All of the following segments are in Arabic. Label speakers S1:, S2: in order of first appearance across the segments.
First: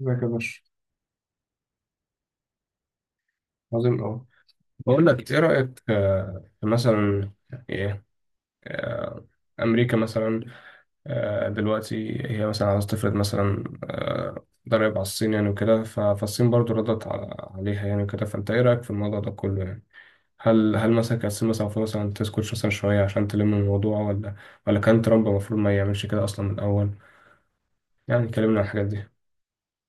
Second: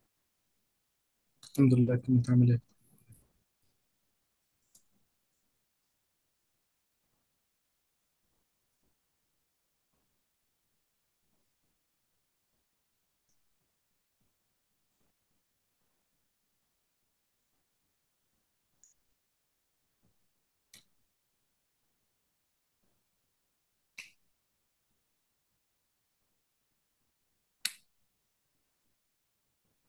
S1: ازيك يا باشا.
S2: الحمد لله، كنت عامل ايه؟
S1: عظيم أوي. بقول لك إيه رأيك في مثلا إيه آه، أمريكا مثلا، دلوقتي هي مثلا عاوزة تفرض مثلا ضرائب على الصين، يعني وكده، ف- فالصين برضو ردت عليها، يعني وكده، فأنت إيه رأيك في الموضوع ده كله يعني؟ هل مثلا كانت الصين مثلا المفروض مثلا تسكت مثلا شوية عشان تلم الموضوع، ولا كان ترامب المفروض ما يعملش كده أصلا من الأول؟ يعني كلمنا عن الحاجات دي.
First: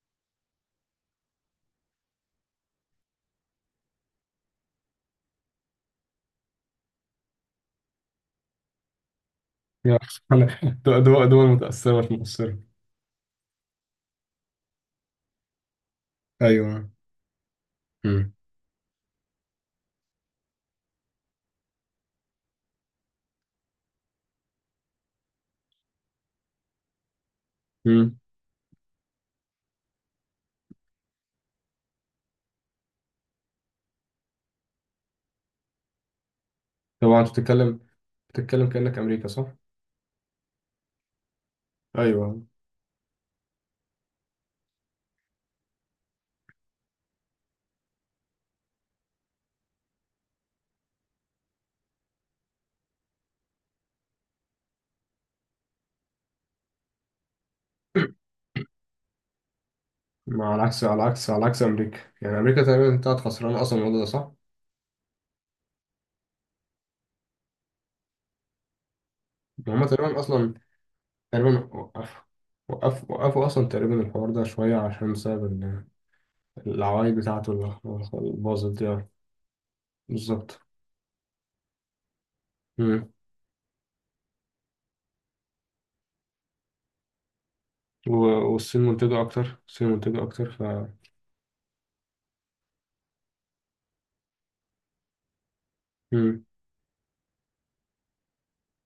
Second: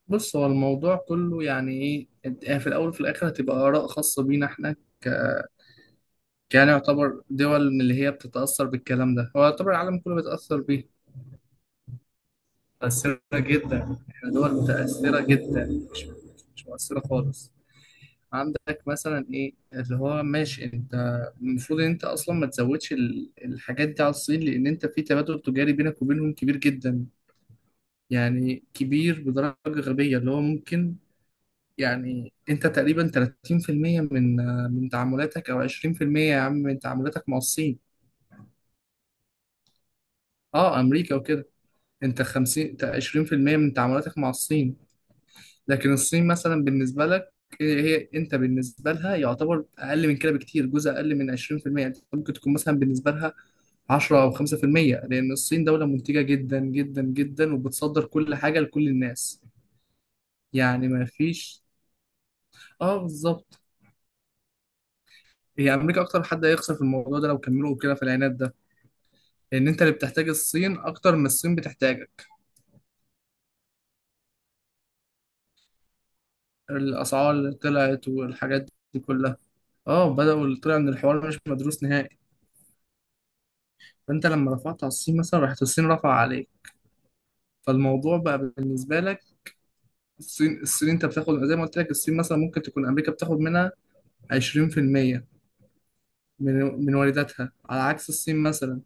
S2: بص، هو الموضوع كله يعني ايه، يعني في الاول وفي الاخر هتبقى اراء خاصه بينا احنا يعني يعتبر دول من اللي هي بتتاثر بالكلام ده، هو يعتبر
S1: يا
S2: العالم كله
S1: أخي، أنا
S2: بيتاثر بيه.
S1: دول متأثرة مش مقصرة.
S2: متاثره جدا، احنا دول متاثره جدا، مش
S1: ايوه.
S2: مؤثره خالص.
S1: مم.
S2: عندك مثلا ايه اللي هو ماشي. انت المفروض ان انت اصلا ما تزودش الحاجات دي على الصين، لان انت في تبادل تجاري بينك وبينهم كبير جدا،
S1: مم.
S2: يعني كبير بدرجه غبيه اللي هو ممكن. يعني انت تقريبا 30% من تعاملاتك، او 20% يا عم من
S1: طبعا
S2: تعاملاتك
S1: انت
S2: مع الصين.
S1: بتتكلم، كأنك أمريكا، صح؟
S2: اه، امريكا وكده. انت
S1: ايوه.
S2: 50 20% من تعاملاتك مع الصين، لكن الصين مثلا بالنسبه لك، هي انت بالنسبه لها يعتبر اقل من كده بكتير، جزء اقل من 20%. انت ممكن تكون مثلا بالنسبه لها 10 او 5%، لان الصين دوله منتجه جدا جدا جدا وبتصدر كل حاجه لكل الناس.
S1: ما على عكس
S2: يعني ما فيش.
S1: أمريكا، يعني أمريكا
S2: اه،
S1: تقريبا طلعت
S2: بالظبط.
S1: خسرانة أصلا، الموضوع ده، صح؟
S2: هي امريكا اكتر حد هيخسر في الموضوع ده لو كملوا كده في العناد ده، ان
S1: يعني
S2: انت
S1: هما
S2: اللي
S1: تقريبا
S2: بتحتاج
S1: أصلا،
S2: الصين اكتر ما الصين
S1: تقريبا
S2: بتحتاجك.
S1: وقفوا أصلا تقريبا الحوار ده شوية عشان بسبب العوايد
S2: الاسعار
S1: بتاعته،
S2: اللي
S1: اللي
S2: طلعت
S1: اللي
S2: والحاجات
S1: باظت دي
S2: دي
S1: يعني.
S2: كلها، اه بدأوا، اللي
S1: بالظبط.
S2: طلع ان الحوار مش مدروس نهائي.
S1: مم.
S2: فانت لما رفعت على الصين مثلا، راحت الصين رفع عليك،
S1: و-
S2: فالموضوع بقى
S1: والصين
S2: بالنسبة
S1: منتجة
S2: لك.
S1: أكتر،
S2: الصين،
S1: ف...
S2: الصين انت بتاخد زي ما قلت لك، الصين مثلا ممكن تكون امريكا بتاخد منها 20%
S1: مم.
S2: من من وارداتها، على عكس الصين مثلا.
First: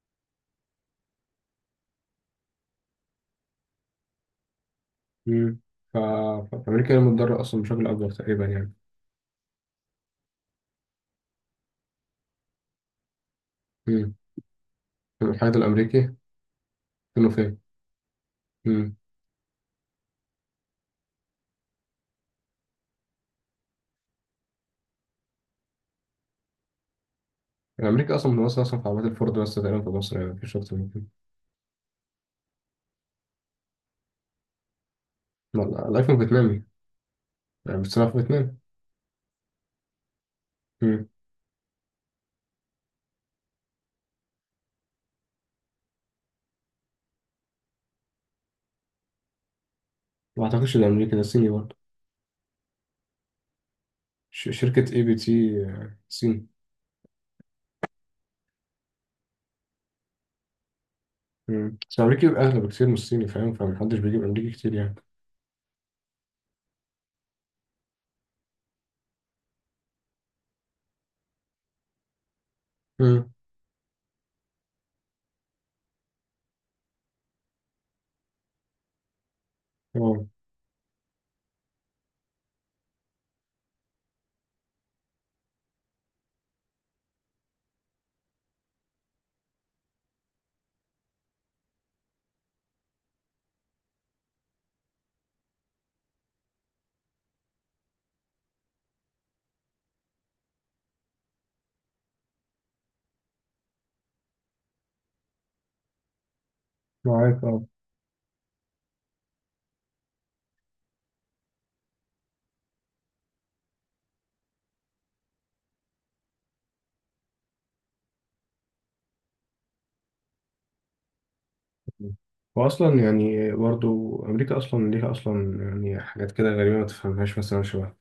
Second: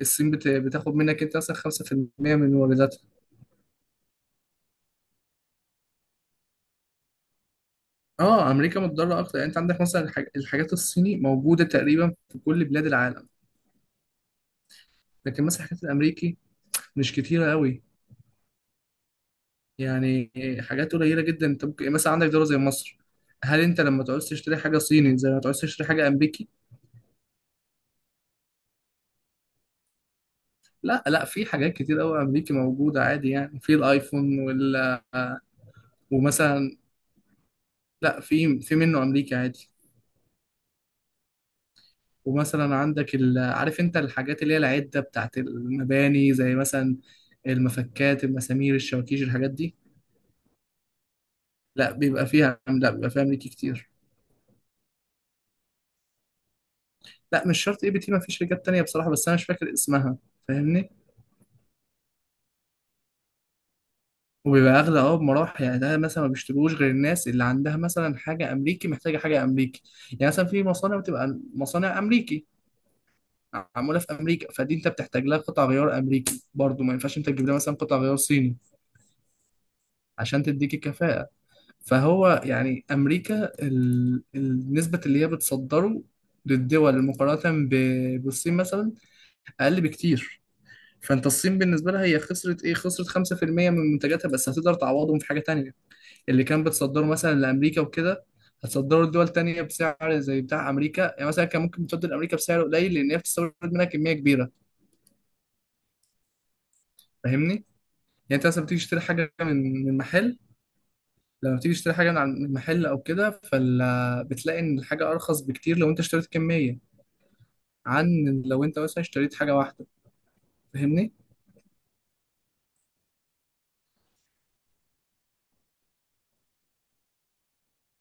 S2: الصين بتاخد منك انت مثلا 5% من وارداتها.
S1: مم. ف... ف- فأمريكا هي المتضررة أصلا بشكل أكبر تقريبا
S2: اه،
S1: يعني.
S2: امريكا متضرره اكتر. يعني انت عندك مثلا الحاجات الصيني موجوده تقريبا في كل بلاد العالم،
S1: مم.
S2: لكن
S1: الاتحاد
S2: مثلا الحاجات
S1: الأمريكي
S2: الامريكي مش
S1: فين
S2: كتيرة
S1: وفين.
S2: قوي. يعني حاجات قليلة جدا. انت ممكن مثلا عندك دولة زي مصر، هل انت لما تعوز تشتري حاجة صيني زي ما تعوز تشتري حاجة امريكي؟
S1: الأمريكي أصلا منوصل أصلا في عربيات الفورد بس تقريبا في مصر، يعني مفيش أكتر من
S2: لا
S1: كده.
S2: لا، في حاجات كتير قوي امريكي موجودة عادي، يعني في الايفون وال آه،
S1: لا، الأيفون فيتنامي،
S2: ومثلا،
S1: يعني بتصنع في
S2: لا
S1: فيتنام.
S2: في في منه امريكي عادي.
S1: مم.
S2: ومثلا عندك عارف انت الحاجات اللي هي العدة بتاعت المباني، زي مثلا المفكات، المسامير، الشواكيش، الحاجات دي.
S1: ما أعتقدش ده أمريكي، ده صيني برضه.
S2: لا بيبقى فيها، لا بيبقى فيها امريكي كتير.
S1: شركة أي بي تي، صيني.
S2: لا مش شرط اي بي تي، ما فيش رجال تانية بصراحة بس انا مش فاكر اسمها. فاهمني.
S1: مم. بس الأمريكي بيبقى أغلى بكتير من الصيني، فاهم، فمحدش بيجيب أمريكي
S2: وبيبقى
S1: كتير يعني.
S2: اغلى اه، بمراحل. يعني ده مثلا ما بيشتروش غير الناس اللي عندها مثلا حاجه امريكي محتاجه حاجه امريكي. يعني مثلا في مصانع بتبقى مصانع امريكي
S1: مم.
S2: معموله في امريكا، فدي انت بتحتاج لها قطع غيار امريكي برضو، ما ينفعش انت تجيب لها مثلا قطع غيار صيني
S1: أه.
S2: عشان تديك الكفاءه. فهو يعني امريكا النسبه اللي هي بتصدره للدول مقارنه بالصين مثلا، اقل بكتير. فانت الصين بالنسبه لها هي خسرت ايه، خسرت 5% من منتجاتها، بس هتقدر تعوضهم في حاجه تانية. اللي كان بتصدره مثلا لامريكا وكده هتصدره لدول تانية بسعر زي بتاع امريكا. يعني مثلا كان ممكن تصدر لامريكا بسعر قليل لان هي بتستورد منها كميه كبيره.
S1: معاك،
S2: فاهمني؟
S1: أه.
S2: يعني انت مثلا بتيجي تشتري حاجه من محل، لما بتيجي تشتري حاجه من من محل او كده، فال بتلاقي ان الحاجه ارخص بكتير لو انت اشتريت كميه، عن لو انت مثلا اشتريت حاجه واحده. فاهمني؟
S1: وأصلا يعني برضه، أمريكا أصلا ليها أصلا يعني حاجات كده غريبة ما تفهمهاش مثلا، شبه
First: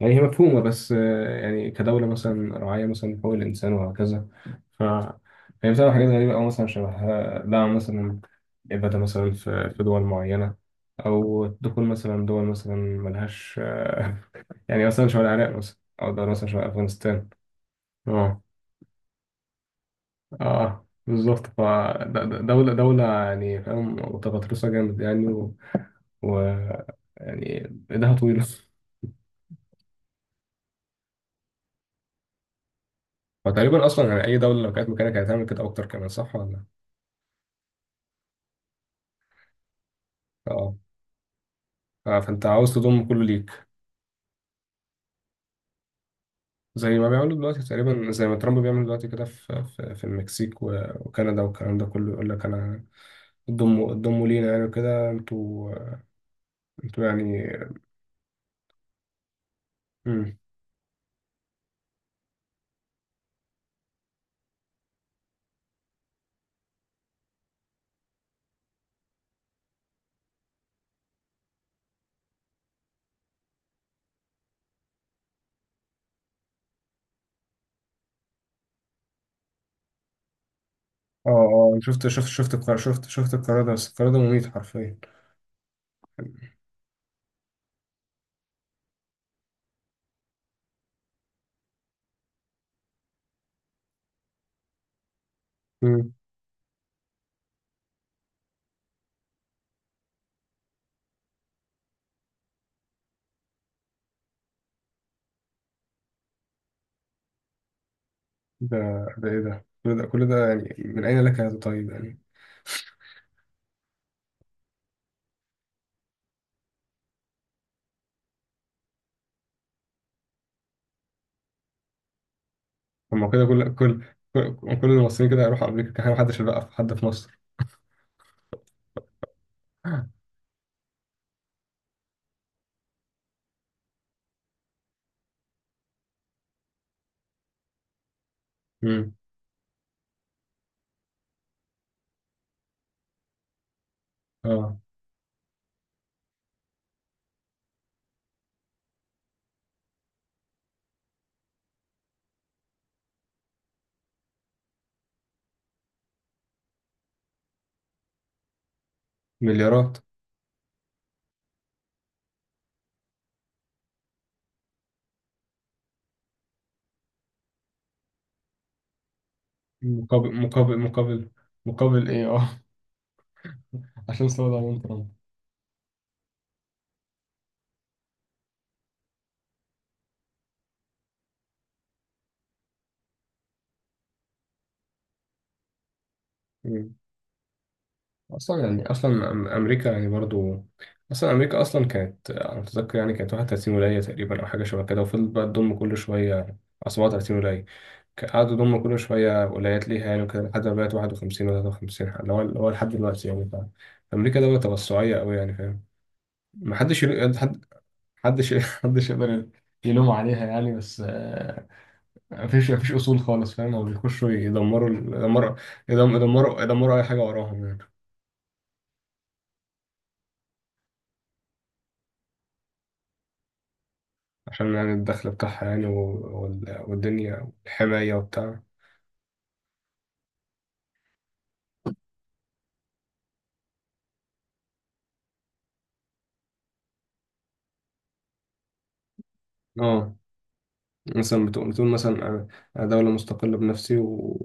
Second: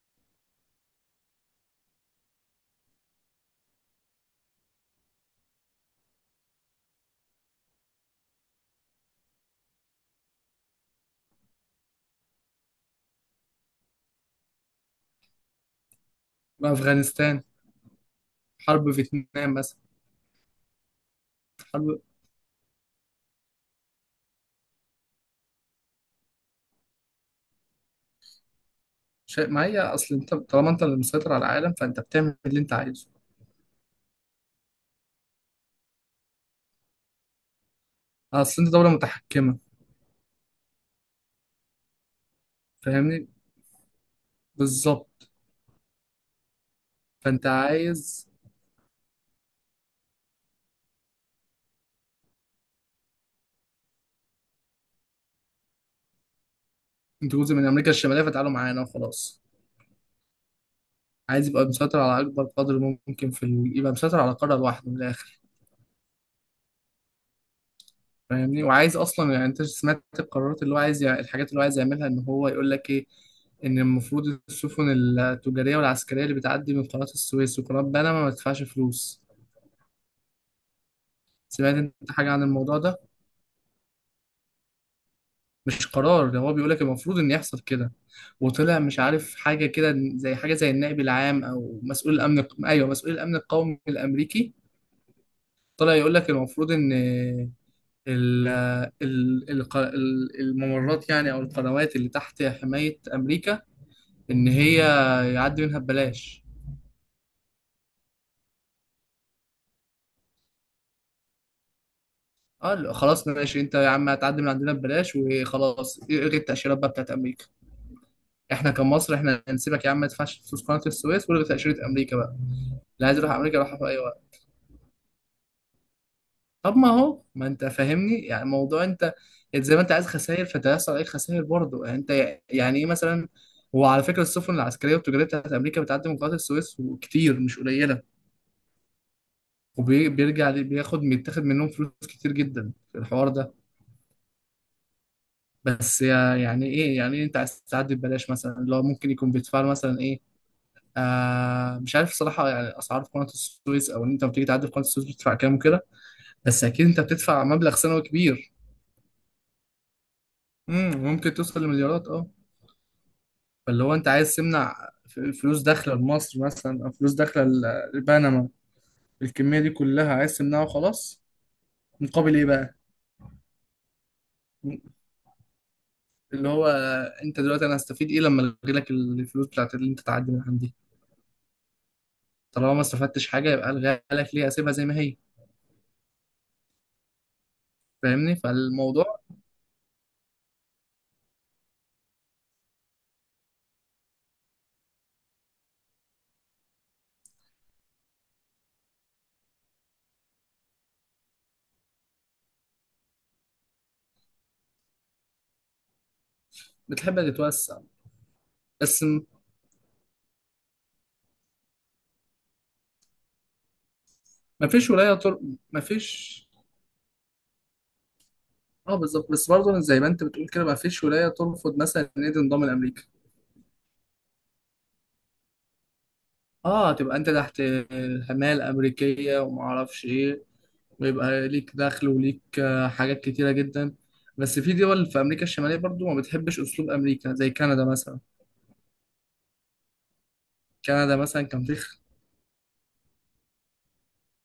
S1: يعني هي مفهومة، بس يعني كدولة مثلا راعية مثلا حقوق الإنسان وهكذا، ف هي بتعمل حاجات غريبة، أو مثلا شبه دعم مثلا إبادة مثلا في دول معينة، أو دخول مثلا دول مثلا ملهاش، يعني مثلا شبه العراق مثلا، أو دول مثلا شبه أفغانستان.
S2: افغانستان.
S1: أه.
S2: حرب فيتنام مثلا.
S1: أه بالظبط، ف
S2: حرب
S1: دولة دولة يعني فاهم، متغطرسة جامد يعني، و... يعني إيدها طويلة.
S2: شيء ما. هي اصل انت طالما انت اللي مسيطر على العالم فانت بتعمل اللي انت عايزه.
S1: فتقريبا أصلا يعني أي دولة لو كانت مكانك هتعمل كده أكتر كمان، صح ولا؟
S2: اصل انت دوله متحكمه.
S1: أه. اه، فانت عاوز تضم كله
S2: فاهمني.
S1: ليك،
S2: بالظبط.
S1: زي ما بيعملوا
S2: فانت
S1: دلوقتي، تقريبا زي
S2: عايز،
S1: ما ترامب بيعمل دلوقتي كده، في المكسيك وكندا، والكلام ده كله يقول لك انا، ضموا لينا، يعني كده انتوا،
S2: انت
S1: يعني.
S2: جزء من امريكا الشماليه، فتعالوا معانا وخلاص.
S1: مم.
S2: عايز يبقى مسيطر على اكبر قدر ممكن في يبقى مسيطر على قاره لوحده من الاخر. فاهمني. وعايز اصلا، يعني انت سمعت القرارات اللي هو عايز الحاجات اللي هو عايز يعملها، ان هو يقول لك ايه، ان المفروض السفن التجاريه والعسكريه اللي بتعدي من قناه السويس وقناه بنما ما تدفعش فلوس.
S1: اه،
S2: سمعت
S1: اه، شفت
S2: انت
S1: شفت
S2: حاجه عن
S1: شفت القرار
S2: الموضوع ده؟
S1: شفت شفت القرار ده، بس القرار ده مميت حرفيا.
S2: مش قرار، ده هو بيقول لك المفروض ان يحصل كده. وطلع مش عارف حاجه كده زي حاجه زي النائب العام او مسؤول الامن، ايوه مسؤول الامن القومي الامريكي، طلع
S1: مم.
S2: يقول لك المفروض ان ال الممرات، يعني او القنوات اللي تحت حماية امريكا، ان هي يعدي منها ببلاش.
S1: ده ده ايه، ده كل ده كل ده يعني، من اين لك هذا، طيب يعني.
S2: اه لا، خلاص ماشي. انت يا عم هتعدي من عندنا ببلاش وخلاص، الغي التأشيرات بقى بتاعت امريكا. احنا كمصر احنا هنسيبك يا عم ما تدفعش فلوس قناة السويس، والغي تأشيرة امريكا بقى، اللي عايز يروح
S1: هما كده
S2: امريكا
S1: كل
S2: يروح في اي
S1: كل
S2: وقت.
S1: كل كل المصريين كده هيروحوا امريكا، كان محدش بقى، في
S2: طب ما
S1: حد في
S2: هو،
S1: مصر.
S2: ما انت فاهمني، يعني موضوع انت، انت زي ما انت عايز خسائر فانت هيحصل عليك خسائر برضه، يعني انت يعني ايه مثلا. هو على فكره السفن العسكريه والتجاريه بتاعت امريكا بتعدي من قناه السويس وكتير مش قليله،
S1: مم.
S2: وبيرجع بياخد، بيتاخد منهم فلوس كتير جدا في الحوار ده.
S1: اه.
S2: بس يعني ايه، يعني إيه انت عايز تعدي ببلاش مثلا؟ اللي هو ممكن يكون بيدفع له مثلا ايه؟ مش عارف الصراحه يعني اسعار في قناه السويس، او ان انت لما بتيجي تعدي في قناه السويس بتدفع كام وكده، بس اكيد انت بتدفع مبلغ سنوي كبير.
S1: مليارات.
S2: ممكن توصل لمليارات، اه. فاللي هو انت عايز تمنع فلوس داخله لمصر مثلا، او فلوس داخله لبنما، الكميه دي كلها
S1: مقابل
S2: عايز تمنعها
S1: مقابل
S2: وخلاص.
S1: مقابل مقابل ايه،
S2: مقابل ايه
S1: اه.
S2: بقى؟
S1: عشان صوره دونالد ترامب.
S2: اللي هو انت دلوقتي، انا هستفيد ايه لما الغي لك الفلوس بتاعت اللي انت تعدي من عندي؟ طالما ما استفدتش حاجه، يبقى الغيها لك ليه، اسيبها زي ما هي.
S1: مم.
S2: فاهمني؟
S1: اصلا يعني
S2: فالموضوع،
S1: اصلا، امريكا يعني برضو، اصلا امريكا اصلا كانت، انا متذكر يعني كانت 31 ولايه تقريبا، او حاجه شبه كده، وفضلت بقى تضم كل شويه، أو 37 ولايه، قعدوا يضموا كل شويه ولايات ليها يعني، وكده لحد ما بقت 51 و53، اللي هو لحد دلوقتي يعني، ف- فامريكا دوله توسعيه قوي يعني فاهم. محدش
S2: بتحب
S1: يل- حد
S2: تتوسع.
S1: حدش
S2: بس
S1: محدش يقدر يلوم عليها يعني، بس مفيش اصول خالص فاهم، هو بيخشوا
S2: مفيش ولايه مفيش.
S1: يدمروا, اي حاجه وراهم يعني.
S2: اه بالظبط، بس برضه زي ما انت بتقول كده، مفيش ولايه ترفض مثلا ان هي تنضم لامريكا.
S1: عشان يعني الدخل بتاعها يعني و- وال-
S2: اه، تبقى انت
S1: والدنيا
S2: تحت
S1: والحمايه
S2: حماية
S1: وبتاع.
S2: الامريكيه وما اعرفش ايه، ويبقى ليك دخل وليك حاجات كتيرة جدا. بس في دول في أمريكا الشمالية برضو ما بتحبش أسلوب أمريكا، زي كندا مثلا.
S1: اه.
S2: كندا مثلا
S1: مثلا
S2: كان في
S1: بتقول مثلا انا، أنا دوله مستقله بنفسي، و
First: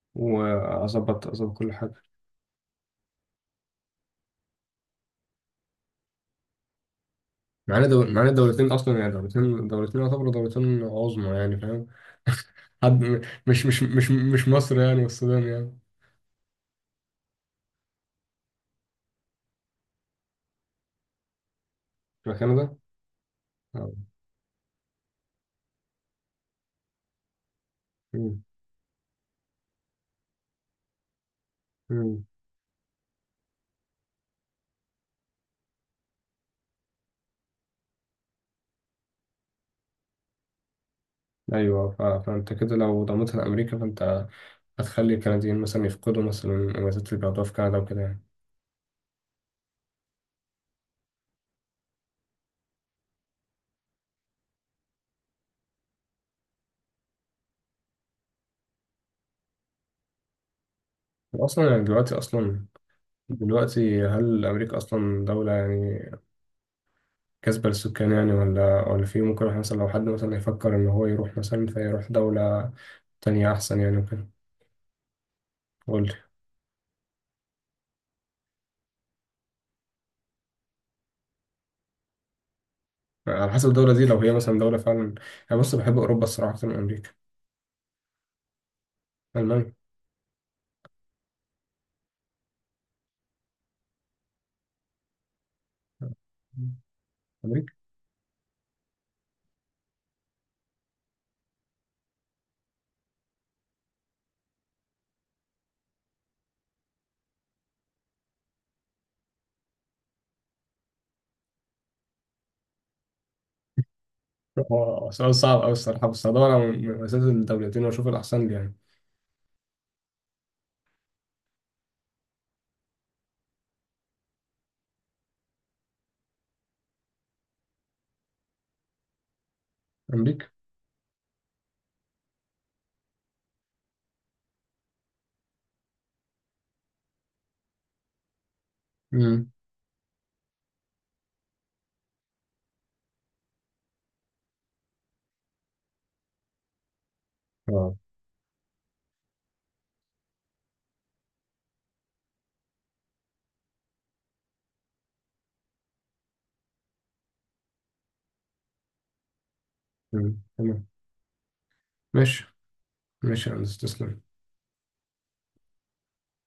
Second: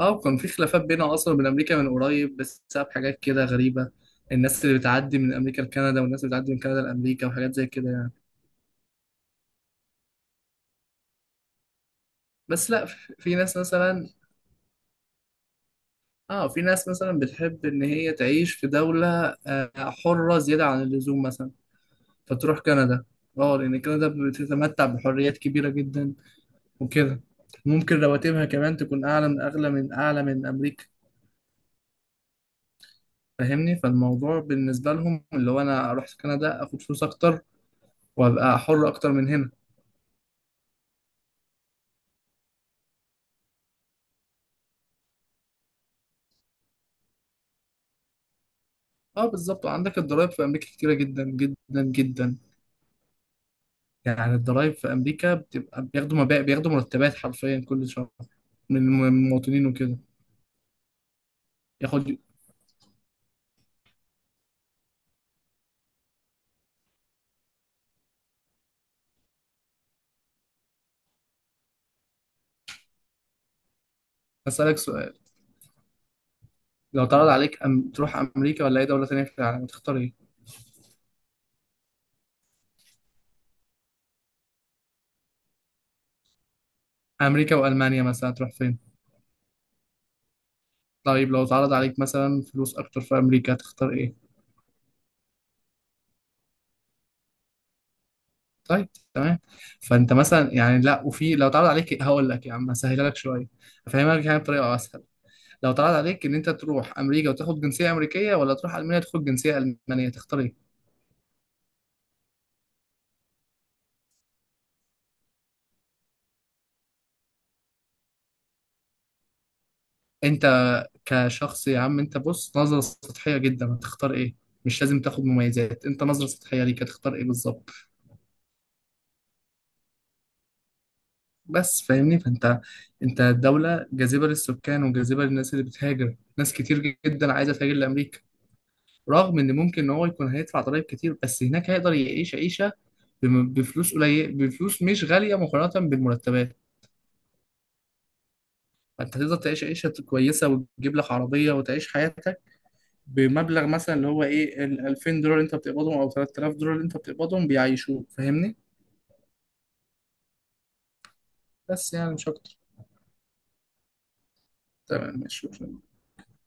S2: اه كان في خلافات بينها
S1: واظبط
S2: أصلا وبين
S1: اظبط كل
S2: أمريكا
S1: حاجه.
S2: من قريب بسبب حاجات كده غريبة. الناس اللي بتعدي من أمريكا لكندا والناس اللي بتعدي من كندا لأمريكا وحاجات زي
S1: معانا
S2: كده يعني.
S1: معانا دولتين اصلا يعني، دولتين يعتبروا دولتين عظمى يعني فاهم.
S2: بس لا،
S1: حد
S2: في في ناس مثلا،
S1: مش مصر يعني والسودان يعني.
S2: اه في ناس مثلا بتحب إن هي تعيش في دولة حرة زيادة عن اللزوم مثلا،
S1: مش
S2: فتروح
S1: كندا.
S2: كندا. اه لأن
S1: اه.
S2: كندا بتتمتع بحريات كبيرة جدا وكده. ممكن
S1: مم.
S2: رواتبها كمان تكون أعلى من، أغلى من، أعلى من أمريكا.
S1: مم.
S2: فاهمني؟ فالموضوع بالنسبة لهم اللي هو أنا أروح كندا أخد فلوس أكتر، وأبقى حر أكتر من هنا.
S1: ايوه، فانت كده لو ضمتها لامريكا فانت هتخلي الكنديين مثلا يفقدوا مثلا المميزات اللي بياخدوها في كندا وكده يعني.
S2: أه بالظبط، وعندك الضرايب في أمريكا كتيرة جدا جدا جدا. يعني الضرايب في أمريكا بتبقى، بياخدوا مبالغ، بياخدوا مرتبات حرفيا كل شهر من من المواطنين وكده.
S1: أصلا يعني
S2: ياخد،
S1: دلوقتي، أصلا دلوقتي هل أمريكا أصلا دولة يعني كاسبة للسكان يعني، ولا في ممكن واحد مثلا لو حد مثلا يفكر إن هو يروح مثلا، فيروح دولة تانية أحسن يعني وكده؟
S2: أسألك سؤال،
S1: قول لي.
S2: لو اتعرض عليك تروح أمريكا ولا أي دولة تانية في العالم، تختار إيه؟
S1: على حسب الدولة دي، لو هي مثلا دولة فعلا، أنا بص بحب أوروبا الصراحة أكتر من أمريكا.
S2: أمريكا وألمانيا مثلا، تروح فين؟
S1: ألمانيا.
S2: طيب لو اتعرض عليك مثلا فلوس أكتر في أمريكا هتختار إيه؟
S1: أمريكا.
S2: طيب، تمام. فانت مثلا، يعني لا، وفي لو اتعرض عليك، هقول لك يا عم هسهلها لك شويه، هفهمك يعني بطريقه اسهل. لو اتعرض عليك ان انت تروح امريكا وتاخد جنسيه امريكيه، ولا تروح المانيا تاخد جنسيه المانيه، تختار ايه؟
S1: هو سؤال صعب أوي الصراحة، بس هدور على مميزات الدولتين وأشوف الأحسن لي يعني.
S2: انت كشخص يا عم، انت بص نظره سطحيه جدا، هتختار ايه؟ مش لازم تاخد مميزات، انت نظره سطحيه ليك هتختار ايه بالظبط؟
S1: أمريكا.
S2: بس فاهمني. فانت انت دوله جاذبه للسكان وجاذبه للناس اللي بتهاجر، ناس كتير جدا عايزه تهاجر لامريكا، رغم
S1: امم.
S2: ان ممكن ان هو يكون هيدفع ضرايب كتير، بس هناك هيقدر يعيش عيشه بفلوس قليل، بفلوس مش غاليه مقارنه بالمرتبات.
S1: اه.
S2: فانت تقدر تعيش عيشه كويسه وتجيب لك عربيه وتعيش حياتك بمبلغ مثلا اللي هو ايه، ال 2000 دولار اللي انت بتقبضهم او 3000 دولار اللي انت بتقبضهم بيعيشوك. فاهمني؟
S1: امم، تمام،
S2: بس يعني مش
S1: ماشي.
S2: اكتر.
S1: ماشي يا هندسة، تسلم.
S2: تمام، ماشي.